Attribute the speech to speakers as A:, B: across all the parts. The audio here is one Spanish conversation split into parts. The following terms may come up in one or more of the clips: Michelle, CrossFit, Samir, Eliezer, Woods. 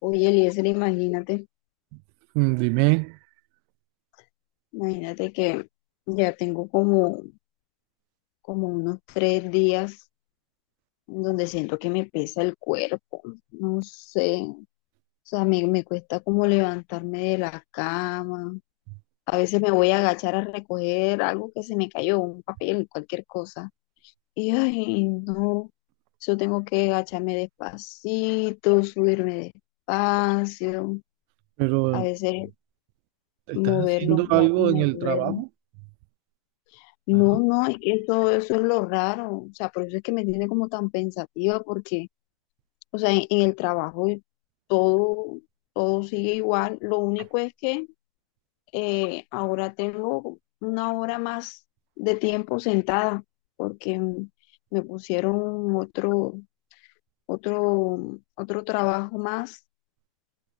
A: Oye, Eliezer, imagínate,
B: Mm, dime,
A: imagínate que ya tengo como unos 3 días donde siento que me pesa el cuerpo, no sé, o sea, me cuesta como levantarme de la cama, a veces me voy a agachar a recoger algo que se me cayó, un papel, cualquier cosa, y ay, no, yo tengo que agacharme despacito, subirme despacio, a
B: pero
A: veces
B: ¿estás
A: mover los
B: haciendo
A: brazos
B: algo en
A: me
B: el
A: duele.
B: trabajo?
A: No,
B: Ajá.
A: no, es que eso es lo raro, o sea, por eso es que me tiene como tan pensativa, porque, o sea, en el trabajo y todo, todo sigue igual, lo único es que ahora tengo una hora más de tiempo sentada, porque me pusieron otro trabajo más,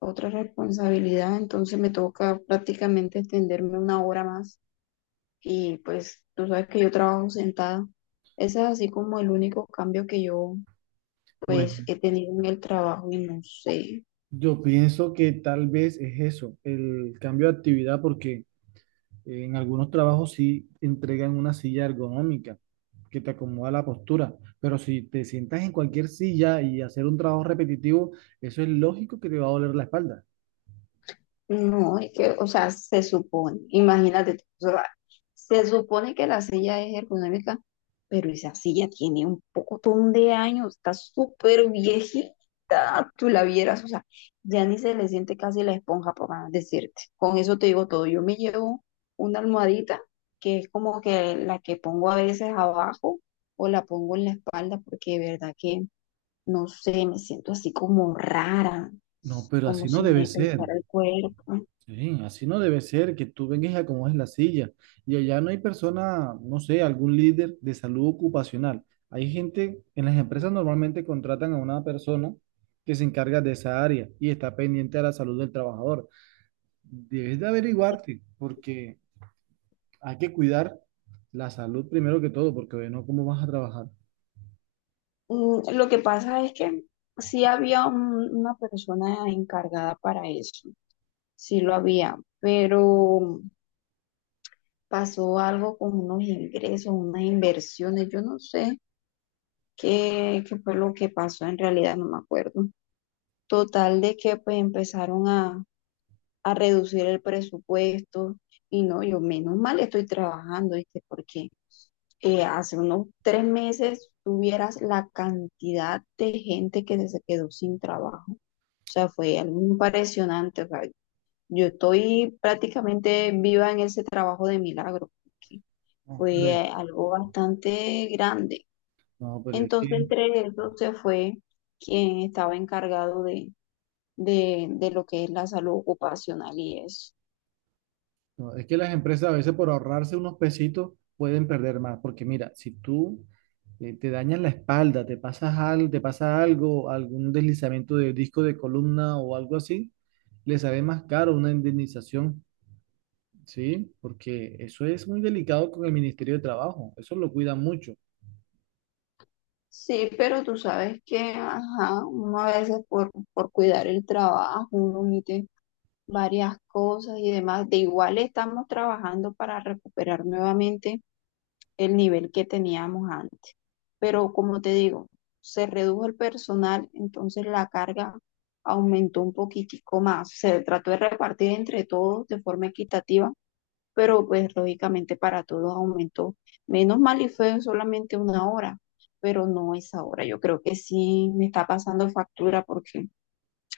A: otra responsabilidad, entonces me toca prácticamente extenderme una hora más. Y pues tú sabes que yo trabajo sentada. Ese es así como el único cambio que yo pues
B: Bueno,
A: he tenido en el trabajo y no sé.
B: yo pienso que tal vez es eso, el cambio de actividad, porque en algunos trabajos sí entregan una silla ergonómica que te acomoda la postura, pero si te sientas en cualquier silla y hacer un trabajo repetitivo, eso es lógico que te va a doler la espalda.
A: No, es que, o sea, se supone, imagínate, tú, o sea, se supone que la silla es ergonómica, pero esa silla tiene un pocotón de años, está súper viejita, tú la vieras, o sea, ya ni se le siente casi la esponja, por más decirte. Con eso te digo todo. Yo me llevo una almohadita, que es como que la que pongo a veces abajo o la pongo en la espalda, porque de verdad que, no sé, me siento así como rara,
B: No, pero
A: como
B: así no
A: si
B: debe
A: me
B: ser.
A: pesara el cuerpo.
B: Sí, así no debe ser, que tú vengas y acomodes la silla. Y allá no hay persona, no sé, algún líder de salud ocupacional. Hay gente, en las empresas normalmente contratan a una persona que se encarga de esa área y está pendiente de la salud del trabajador. Debes de averiguarte, porque hay que cuidar la salud primero que todo, porque oye, no, ¿cómo vas a trabajar?
A: Lo que pasa es que sí había una persona encargada para eso, sí lo había, pero pasó algo con unos ingresos, unas inversiones, yo no sé qué fue lo que pasó en realidad, no me acuerdo. Total de que pues empezaron a reducir el presupuesto y no, yo menos mal estoy trabajando, ¿viste? Porque hace unos 3 meses tuvieras la cantidad de gente que se quedó sin trabajo. O sea, fue algo impresionante. O sea, yo estoy prácticamente viva en ese trabajo de milagro, porque
B: No,
A: fue
B: pero, es-
A: algo bastante grande.
B: no, pero es
A: Entonces,
B: que
A: entre eso se fue quien estaba encargado de lo que es la salud ocupacional y eso.
B: no, es que las empresas a veces por ahorrarse unos pesitos pueden perder más, porque mira, si tú te dañas la espalda, te pasas algo, te pasa algo, algún deslizamiento de disco de columna o algo así, le sale más caro una indemnización, ¿sí? Porque eso es muy delicado con el Ministerio de Trabajo, eso lo cuida mucho.
A: Sí, pero tú sabes que, ajá, uno a veces por, cuidar el trabajo, uno omite varias cosas y demás. De igual estamos trabajando para recuperar nuevamente el nivel que teníamos antes. Pero como te digo, se redujo el personal, entonces la carga aumentó un poquitico más. Se trató de repartir entre todos de forma equitativa, pero pues lógicamente para todos aumentó. Menos mal y fue solamente una hora, pero no esa hora. Yo creo que sí me está pasando factura porque...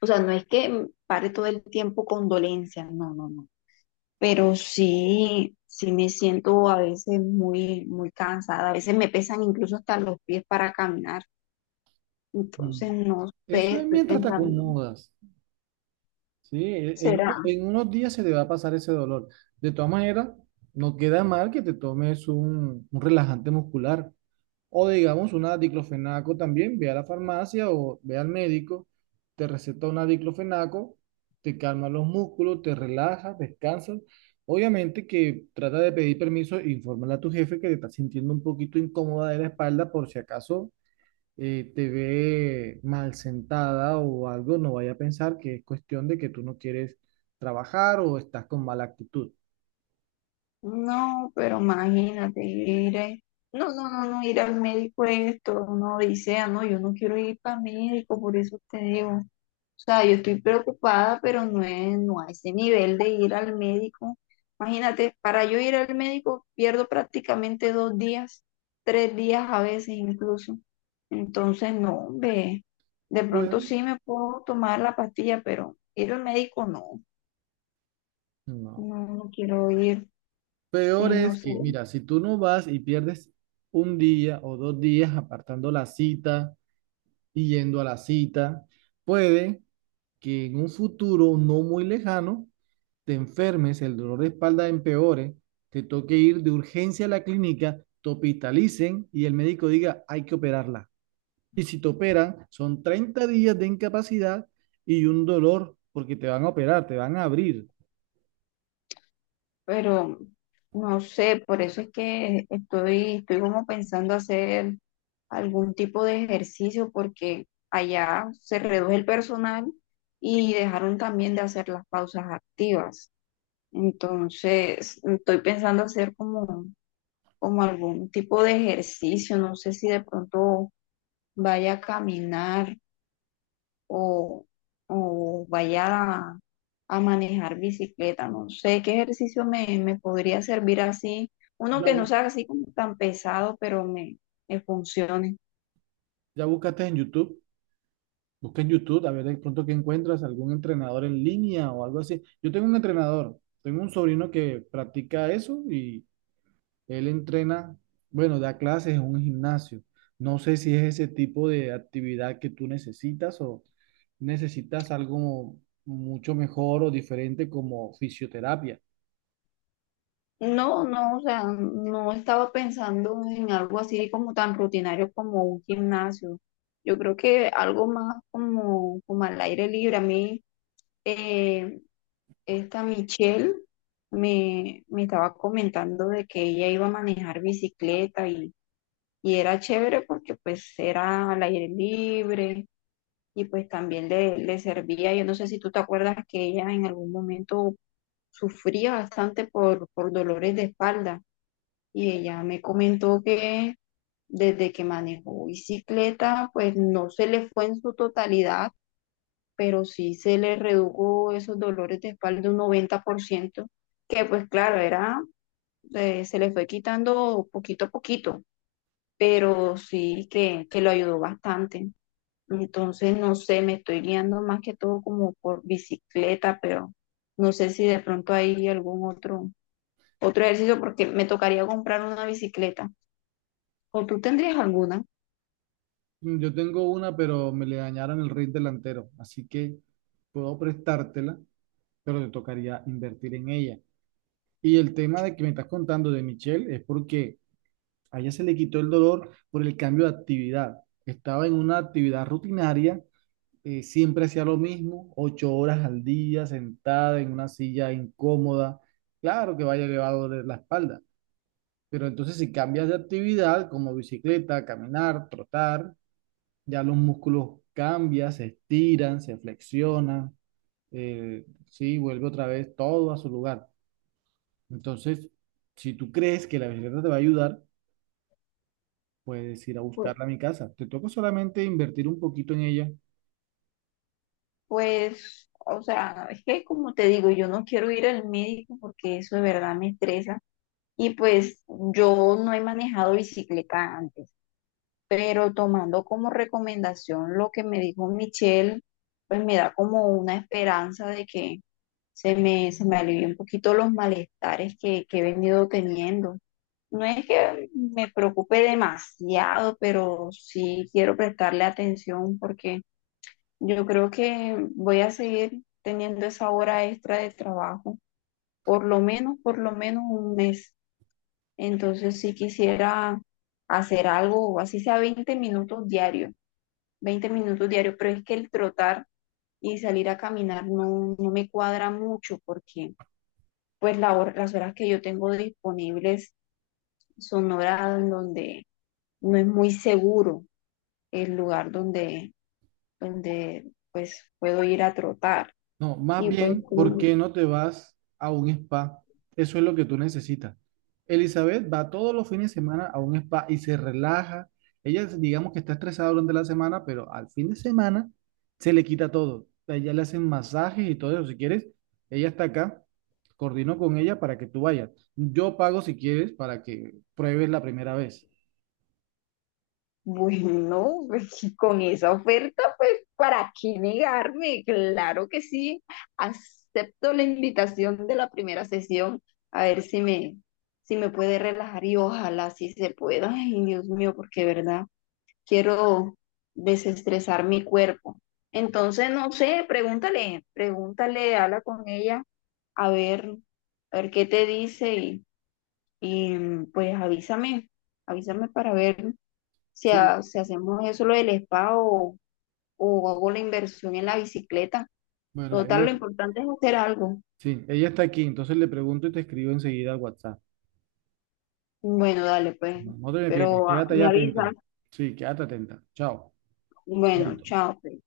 A: O sea, no es que pare todo el tiempo con dolencias, no, no, no. Pero sí, sí me siento a veces muy, muy cansada. A veces me pesan incluso hasta los pies para caminar. Entonces,
B: Mm.
A: no sé,
B: Eso es
A: estoy
B: mientras te
A: pensando,
B: acomodas, ¿sí? E- En,
A: ¿será?
B: uno- en unos días se te va a pasar ese dolor. De todas maneras, no queda mal que te tomes un relajante muscular. O digamos una diclofenaco también, ve a la farmacia o ve al médico, te receta una diclofenaco, te calma los músculos, te relajas, descansas. Obviamente que trata de pedir permiso, infórmale a tu jefe que te estás sintiendo un poquito incómoda de la espalda por si acaso te ve mal sentada o algo, no vaya a pensar que es cuestión de que tú no quieres trabajar o estás con mala actitud.
A: No, pero imagínate, no, no, no, no, ir al médico esto, uno dice, ah, no, yo no quiero ir para médico, por eso te digo. O sea, yo estoy preocupada, pero no es, no a ese nivel de ir al médico. Imagínate, para yo ir al médico pierdo prácticamente 2 días, 3 días a veces incluso. Entonces, no, hombre, de pronto
B: Bueno,
A: sí me puedo tomar la pastilla, pero ir al médico no,
B: no.
A: no, no quiero ir. Sí,
B: Peor
A: no
B: es
A: sé,
B: que, mira, si tú no vas y pierdes un día o dos días apartando la cita y yendo a la cita, puede que en un futuro no muy lejano te enfermes, el dolor de espalda empeore, te toque ir de urgencia a la clínica, te hospitalicen y el médico diga, hay que operarla. Y si te operan, son 30 días de incapacidad y un dolor porque te van a operar, te van a abrir.
A: pero no sé, por eso es que estoy como pensando hacer algún tipo de ejercicio porque allá se reduce el personal y dejaron también de hacer las pausas activas. Entonces, estoy pensando hacer como, como algún tipo de ejercicio, no sé si de pronto vaya a caminar o, o vaya a manejar bicicleta. No sé qué ejercicio me podría servir así, uno que
B: Ya,
A: no
B: bu-
A: sea así como tan pesado, pero me funcione.
B: ya buscaste en YouTube. Busca en YouTube, a ver de pronto que encuentras algún entrenador en línea o algo así. Yo tengo un entrenador, tengo un sobrino que practica eso y él entrena, bueno, da clases en un gimnasio. No sé si es ese tipo de actividad que tú necesitas o necesitas algo mucho mejor o diferente como fisioterapia.
A: No, no, o sea, no estaba pensando en algo así como tan rutinario como un gimnasio. Yo creo que algo más como al aire libre. A mí, eh, esta Michelle me estaba comentando de que ella iba a manejar bicicleta y era chévere porque pues era al aire libre y pues también le servía. Yo no sé si tú te acuerdas que ella en algún momento sufría bastante por, dolores de espalda y ella me comentó que desde que manejó bicicleta pues no se le fue en su totalidad, pero sí se le redujo esos dolores de espalda un 90% que pues claro, era, se le fue quitando poquito a poquito pero sí que lo ayudó bastante. Entonces, no sé, me estoy guiando más que todo como por bicicleta, pero no sé si de pronto hay algún otro, otro ejercicio porque me tocaría comprar una bicicleta. ¿O tú tendrías alguna?
B: Mm, yo tengo una, pero me le dañaron el ring delantero, así que puedo prestártela, pero te tocaría invertir en ella. Y el tema de que me estás contando de Michelle es porque a ella se le quitó el dolor por el cambio de actividad. Estaba en una actividad rutinaria, siempre hacía lo mismo, 8 horas al día, sentada en una silla incómoda. Claro que vaya elevado de la espalda, pero entonces si cambias de actividad como bicicleta, caminar, trotar, ya los músculos cambian, se estiran, se flexionan, sí, vuelve otra vez todo a su lugar. Entonces, si tú crees que la bicicleta te va a ayudar, puedes ir a
A: Pues,
B: buscarla a mi casa. Te toca solamente invertir un poquito en ella.
A: pues, o sea, es que como te digo, yo no quiero ir al médico porque eso de verdad me estresa. Y pues yo no he manejado bicicleta antes. Pero tomando como recomendación lo que me dijo Michelle, pues me da como una esperanza de que se me alivie un poquito los malestares que he venido teniendo. No es que me preocupe demasiado, pero sí quiero prestarle atención porque yo creo que voy a seguir teniendo esa hora extra de trabajo, por lo menos un mes. Entonces sí quisiera hacer algo, así sea 20 minutos diarios 20 minutos diarios, pero es que el trotar y salir a caminar no, no me cuadra mucho porque pues las horas que yo tengo disponibles son horas en donde no es muy seguro el lugar donde, donde pues puedo ir a trotar.
B: No, más
A: Y pues
B: bien, ¿por
A: como-
B: qué no te vas a un spa? Eso es lo que tú necesitas. Elizabeth va todos los fines de semana a un spa y se relaja. Ella, digamos que está estresada durante la semana, pero al fin de semana se le quita todo. A ella le hacen masajes y todo eso. Si quieres, ella está acá. Coordino con ella para que tú vayas. Yo pago si quieres para que pruebes la primera vez.
A: Bueno, pues si con esa oferta, pues ¿para qué negarme? Claro que sí. Acepto la invitación de la primera sesión. A ver si me, si me puede relajar y ojalá sí se pueda. Ay, Dios mío, porque de verdad, quiero desestresar mi cuerpo. Entonces, no sé, pregúntale, pregúntale, habla con ella, a ver, a ver qué te dice y pues avísame, avísame para ver si,
B: Sí,
A: si hacemos eso lo del spa o hago la inversión en la bicicleta.
B: bueno,
A: Total,
B: ella,
A: lo importante es hacer algo.
B: sí, ella está aquí, entonces le pregunto y te escribo enseguida al WhatsApp.
A: Bueno, dale, pues,
B: No, no te me pierdas,
A: pero
B: quédate ahí
A: me avisas.
B: atenta. Sí, quédate atenta. Chao.
A: Bueno,
B: Chaito.
A: chao, pues.